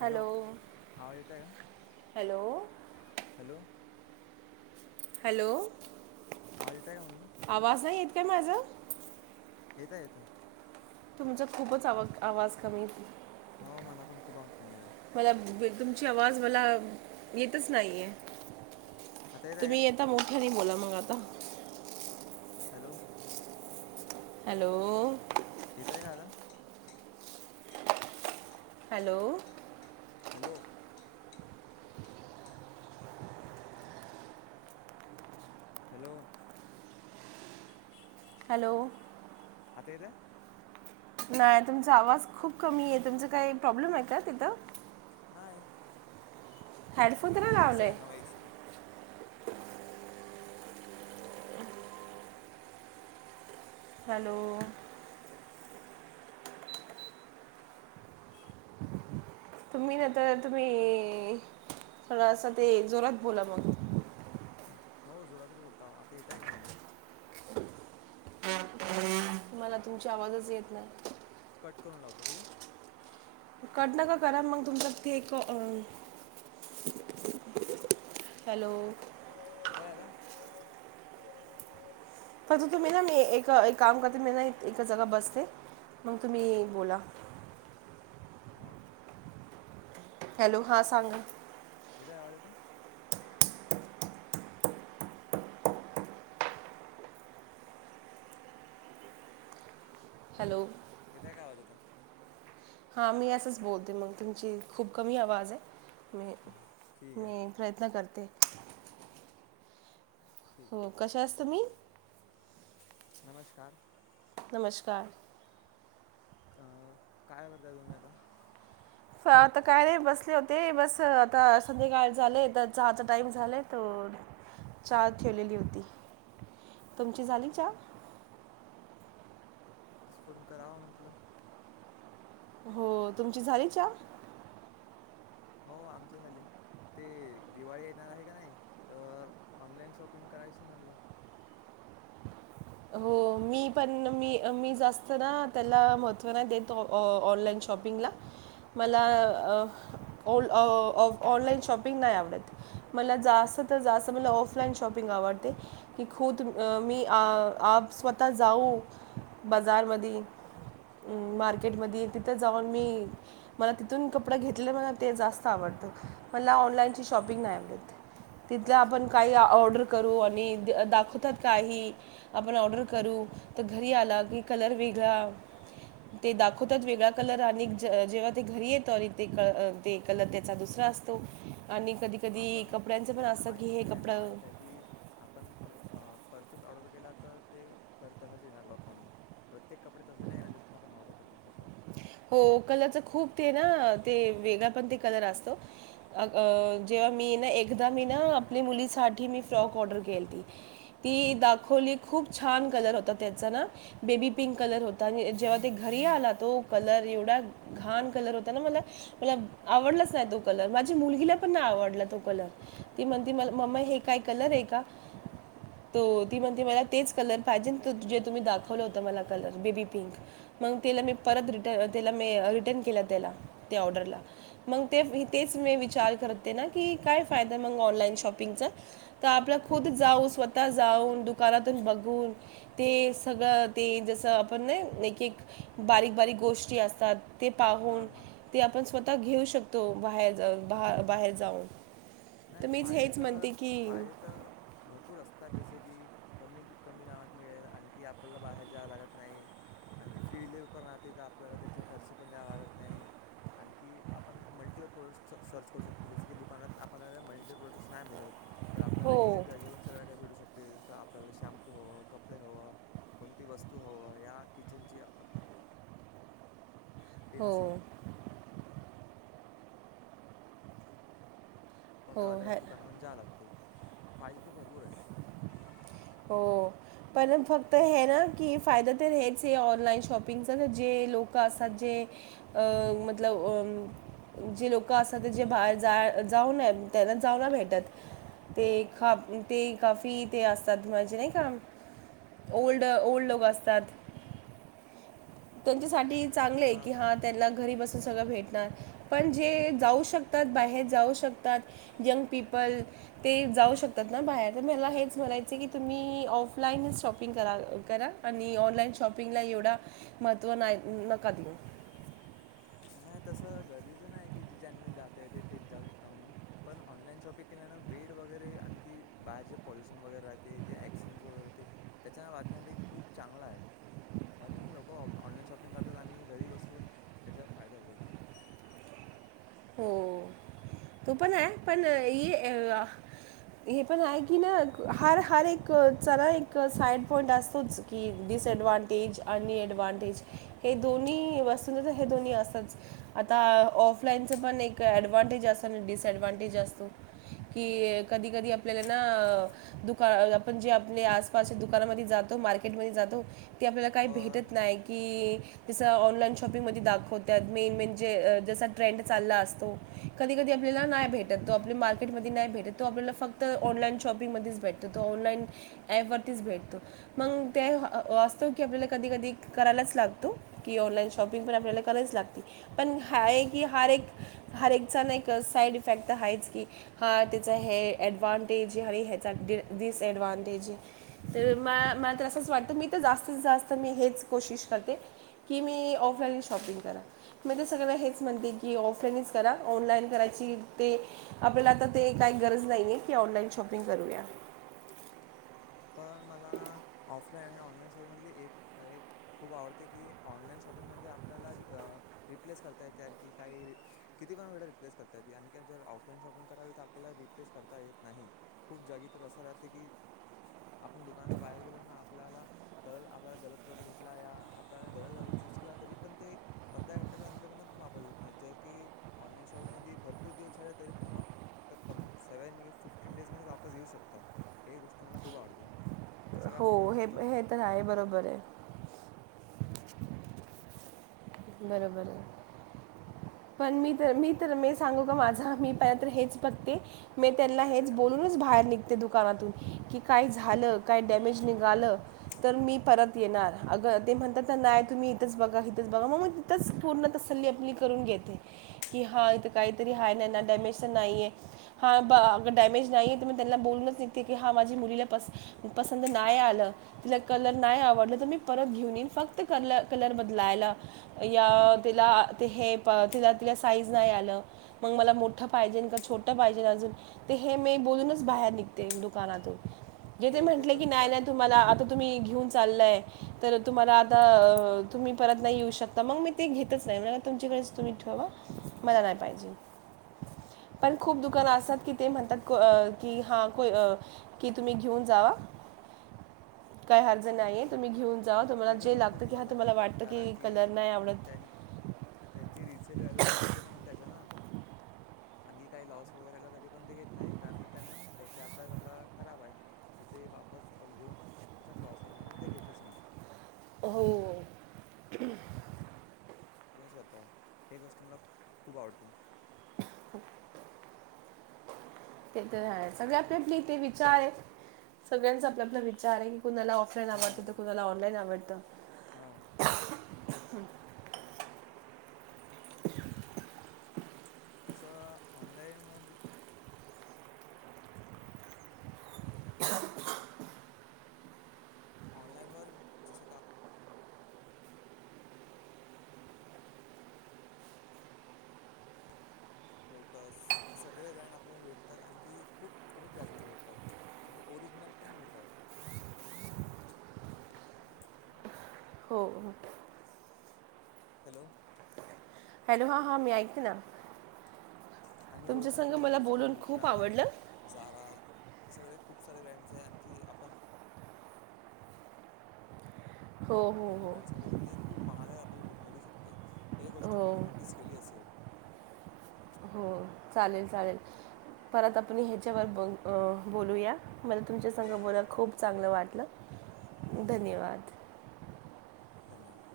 Hello आवाज येत आहे का [inaudible] हॅलो [inaudible] हॅलो हॅलो अवाझ याटो का माझा ते मा्हाझ येत येत तुमच खूपच आ आवाज कमी येतोय. हो मला पण खूप आवडतं मे मला ब- तुमची आवाज मला येतच नाहीये. आता येत [inaudible] आहे का तुम्ही यता मोठ्यानी बोला मग आता. हॅलो. हॅलो. येतेय का अता. हॅलो. हॅलो. हॅलो. हॅलो. अता येतोय. नाय तुमचा आवाज खूप कमी ये तुमच काही प्रॉब्लेम आहे का तिथं. हाय हेडफोन तर नाय लावलयं. Second hello. तुम्ही ना तर तुम्ही थोडासा ते जोरात बोला मग. हो जोरातचं बोलताव आता येतयं का म्हणलं. मला तुमची आवाजच येत नाय. कट करून लावतो ठीक आहे. कट नका करा मग तुमच एक अ [inaudible] हॅलो काय झाला. पर तुम्ही ना मी एक काम करते मी ना ए जगा बसते मग तुम्ही बोला. हो. हॅलो हा सांग. येतोय आवाज येतो. हॅलो येतो का आवाज आता. हा मी असंच बोलते मग तुमची खूप कमी आवाज आहे. म ठीक आहे मी प्रयत्न करते. ठीक आहे हो कशास तुम्ही. नमस्कार. नमस्कार. अ काय करताय तुम्ही आता. आता काय नाही बसले होते बस आता संध्याकाळ झाले तर चहाचा टाइम झालाय त चहा ठेवलेली होती तुमची झाली चहा. आज फोन करावा म्हटलं. हो तुमची झाली चहा. हो आमचे झाले ते दिवाळी येणार आहे का नाही तर ऑनलाईन शॉपिंग करायच म्हटलं. हो मी पण मी मी जास्त ना त्याला महत्व नाही देत ऑनलाईन शॉपिंगला मला ऑनलाईन शॉपिंग नाही आवडत मला जास्त तर जास्त मला ऑफलाईन शॉपिंग आवडते की खुद मी आप स्वतः जाऊ बाजारमध्ये मार्केटमधी तिथं जाऊन मी मला तिथून कपडा घेतले मला ते जास्त आवडतं. मला ऑनलाईनची शॉपिंग नाय आवडतं. तिथल्या अच्छा आपण काही ऑर्डर करू. मी दाखवतात काही आपण ऑर्डर करू, तर घरी आला की, कलर वेगळा ते दाखवतात वेगळा कलर आणि ज जेव्हा ते घरी येतो आणि ते क ते कलर त्याचा दुसरा असतो आणि कधी कधी आपण कपड्यांचं पण ज्यांना असं माह की हे त्यांना कपडं माहित आहे की आपण ऑर्डर के तर ते कर तसच येणार म्हणून प्रत्येक कपडे तस नाही येणार जस आपण ऑर्डर करतो तस हो कलरच खूप ते ना ते वेगळा पण ते कलर असतो, जेव्हा मी ना एकदा मी ना आपल्या मुलीसाठी मी फ्रॉक ऑर्डर केलीती दाखवली खूप छान कलर होता त्याचा ना बेबी पिंक कलर होता जेव्हा ते घरी आला तो- कलर एवढा घाण कलर होता ना, मला मला आवडलाच नाही तो कलर, माझी मुलगीला पण नाही आवडला तो कलर, ती म्हणते म्मा हे काय कलर आहे का त ती म्हणते मला तेच कलर पाहिजे जे तुम्ही दाखवलं होत मला कलर बेबी पिंक मग त्याला मी त्याला रिटन केला त्याला त्या ऑर्डरला मग ते तेच मी विचार करत ते ना की, काय फायदा म ऑनलाईन शॉपिंग तर आपल्या खु जाऊ स्वतः जाऊन दुकानातून बघून ते सगळं ते जस आपण ना एक बारीक बारीक गोष्टी असतात. ते हां पाहून हां ते आपण स्वतः घेऊ शक शकतो, बाहेर जाऊन बाहेर जाऊन- तर नाही मीच फायदे हेच तर म्हणते की फायदे तर भरपूर असतात जसे की, कमी कमी नामात मिळेल आणखी आपल्याला बाहेर जा्यावं लागत नाही, आणखी फ्री डिलेवर्ह पण राहते तर आपल्याला त्याचा खर्च पण द्यावा लागत नाही, आणखी आपण मल्टीपल प्रोडक्ट सर्च करू शकतो जस की, दुकानात आपण मल्टट स्नाॅपट [unintelligible] तर आपल्याला हो एच जागेवरून सगळ्या काय भेटु शकतो. आपल्याला शॅम्पू हवं, कपडे हवं, कोणती वस्तू हवं या किचनची- हो. पेन्सिल हो तेल्या ह दुकान म्हण जा लागते [unintelligible] फायदे तर भरपूर आहे. हो पण फक्त हे ना की, फायदा तर हेच हे ऑनलाईन शॉपिंगचा तर जे लोक असतात, जे अ मतलब जे लोक असतात, जे बाहेर जा- जाऊन त्यांना जाऊना भेटत ते ते काफी ते असतात म्हणजे नाही का, ओल्ड ओल्ड लोक असतात. त्यांच्यासाठी- चांगले हां की हां हा त्यांना घरी बस- सगळं भेटणार पण जे जाऊ शकतात, बाहेर जाऊ शकतात यंग पीपल ते जाऊ शकतात ना, बाहेर तर मला हेच म्हणायचं की तुम्ही ऑफलाईन शॉपिंग करा, करा आणि ऑनलाईन शॉपिंगला एवढा महत्त्व नाही, नका दिऊ. नाही तसं गरजेचं नाही आहे की, जे ज्यांना जात आहे ते तेच जाऊ शकता, म्हणून पण ऑनलाईन शॉपिंग केल्यानं वेळ वगैरे आणखी बाहेर जे पॉल्युशन वगैरे राहते, जे ऍक्सिडेन्स वगैरे होते त्याच्या वाचण्यासाठी खूप चांगला आहे, म्हणून लोक ऑनलाईन शॉपिंग करतात आणि घरी बसून त्याच्या फायदा मिलतो. हो तो पण आहे, पण हे पण आहे की, ना हर हर एक चला एक साइड पॉइंट असतोच कि, डिसएडव्हांटेज आणिएडव्हटेज हे दोन्ही वस्तू हे दोन्ही असतच आता ऑफलाईन- पण एक ऍडव्हांटेज अस डिसडवटेज असतो की, कधी कधी आपल्याला ना दुका आपण जे आप आसपासच्या दुकानामध्ये जातो मार्केट म जातो. ती आपल्याला काही पण भेटत नाही की, तस ऑनलाईन शॉपिंग म दाखवतात मेन म्हणजे जसा ट्रेंड चालला असतो, कधी कधी आपल्याला नाही भेटत, तो आपले मार्केटमध्ये नाही भेटत, तो आपल्याला फक्त ऑनलाईन शॉपिंगमध्येच भेटत, तो ऑनलाईन ॲपवरतीच भेटतो मग ते असतो की, आपल्याला कधी कधी करायलाच लागतो की, ऑनलाईन शॉपिंग पण आपल्याला करायच लागते पण हा आहे की हार एक हर एकचा ना एक साईड इफेक्ट आहेच की, हा त्याचा हे डव्हांटेज आणि ह्याचा डिसएडवांटेज आहे तर म मला तर असंच वाटतं, मी तर जास्तीत जास्त मी हेच कोशिश करते, की मी ऑफलाईन शॉपिंग करा मी तर सगळ्यांना हेच म्हणते की ऑफलाईनच करा. ऑनलाईन करायची ते आपल्याला आता ते काही गरज नाही, आहे की ऑनलाईन शॉपिंग करूया. पण मला ऑफलाईन- ऑनलाईन शॉपिंग म एक एक खूप आवडते की ऑनलाईन शॉपिंग मध्ये आपल्याला रिप्ले [unintelligible] [inaudible] स करता येते आणखी काही किती पण वेळे रिप्लेस करता येते, आणखी जर ऑफलाईन शॉपिंग करावी तर आपल्याला रिप्लेस करता येत नाही, खूप जागी तर असं राहते की. आपण दुकानाच्या बाहेर गेलो ना आपल्याला गत आपल्याला गलत प्रोडक्ट भेटला या आपल्याला गलत झा चूज केला तरी पण ते अर्ध्या घंट्याच्या अरर पण वापस घेत नाही, जर की ऑनलाईन शॉपिंग मध्ये भरपूर दिवस झाले, तरी पण सेव्हन फिफ्टीन डेज म [unintelligible] ये वापस घेऊ शकतात, हे गोष्ट मला खूप आवडते. [inaudible] हो, आहे हे तुमच्यावर हे तर आहे बरोबर आहे. बरोबर पण मी तर मी तर मी सांगू का माझा मी प तर हेच बघते- मी त्यांना याचं हेच काय बोलूनच बाहेर निघते दुकानातून. कि काय झालं काय डॅमेज निघालं तर मी परत येणार, अग ते म्हणतात तर नाही, तुम्ही इथच बघा इथच बघा मग. तथ पूर्ण तसल्ली आपली करून घेते कि हा इथ काहीतरी आहेा नाही ना डॅमेज तर नाहीये हा अग डॅमेज नाहीये तर मी त्यांना बोलूनच निघते की हा माझी मुलीला पस पसंद नाही, आलं तिला कलर नाही आवडलं, तर मी परत घेऊन येईन फक्त कल कलर बदलायला. या तिला ते हे तिला तिला साईज नाही आलं, मग मला मोठ पाहिजे का छोटं पाहिजे अजून ते हे मी बोलूनच बाहेर निघते दुकानातून. जे हो ते म्हटले तर की नाही होतात नाही तुम्हाला आता तुम्ही घेऊन. चाललंय तर तुम्हाला आता तुम्ही परत नाही येऊ शकता. मग मी ते घेतच नाही म्ह तुमच्याकडे तुम्ही ठेवा मला नाही पाहिजे, पण खूप दुकान असतात की ते म्हणतात, कि हा कि तुम्ही घेऊन जा काही अर्ज नाहीय हो तुम्ही घेऊन. जा तुम्हाला ते तर जे भरपूर लागत की हा दुकानं तुम्हाला करतात वाटतं की कारण कलर. आवडत त्यांची रिसेल व्हॅल्यू वाढते ना मग त्याच्यान. आणखी काही लॉस वगैरेला तरी पण ते घेत नाही, कारण की त्यांना वाटत की आपला कपडा खराब आहे, तर ते वापस घेऊनचा लॉस आहे म्हणून ते घेतच नाही. हो. करत हे गोष्ट मला खूप आवडते. ह [unintelligible] ते तर सगळे आपले आपले इथे विचार आहेत, सगळ्यांचा आपलापला विचार आहे. कुणाला ऑफलाईन हां आवडत, तर कुणाला ऑनलाईन आवडत. हां [unintelligible] तसं ऑनलाईन मध्ये. [unintelligible] ऑनलाइन वर जस का. लोटस सगळे ब्रँड आपल्याला भेटतात, आणखी खूप कमी प्राईज मध्ये भेटतात, आणि ओरिजिनल पण मिळतात. हो हो. हॅलो [unintelligible] हॅलो हा हा मी ऐकते ना. आणि तुमच्या ओरिजिनल संग पण मला म्हज बोलून निशा खूप आवडलं जारा. हे सगळे खूप सारे ब्रँडस आहे आणखी आपण. हो हो ओरिजनल हो गण्यासाठी तर ते खूप महाारगा. मिळू शकते [unintelligible] हे गोष्ट तुम्ही हो नोटीस केली असेल. हो चालेल चालेल परत आपण ह्याच्यावर ब बोलूया, मला तुमच्या संघ बोलायला खूप चांगलं वाटलं धन्यवाद. धन्यवाद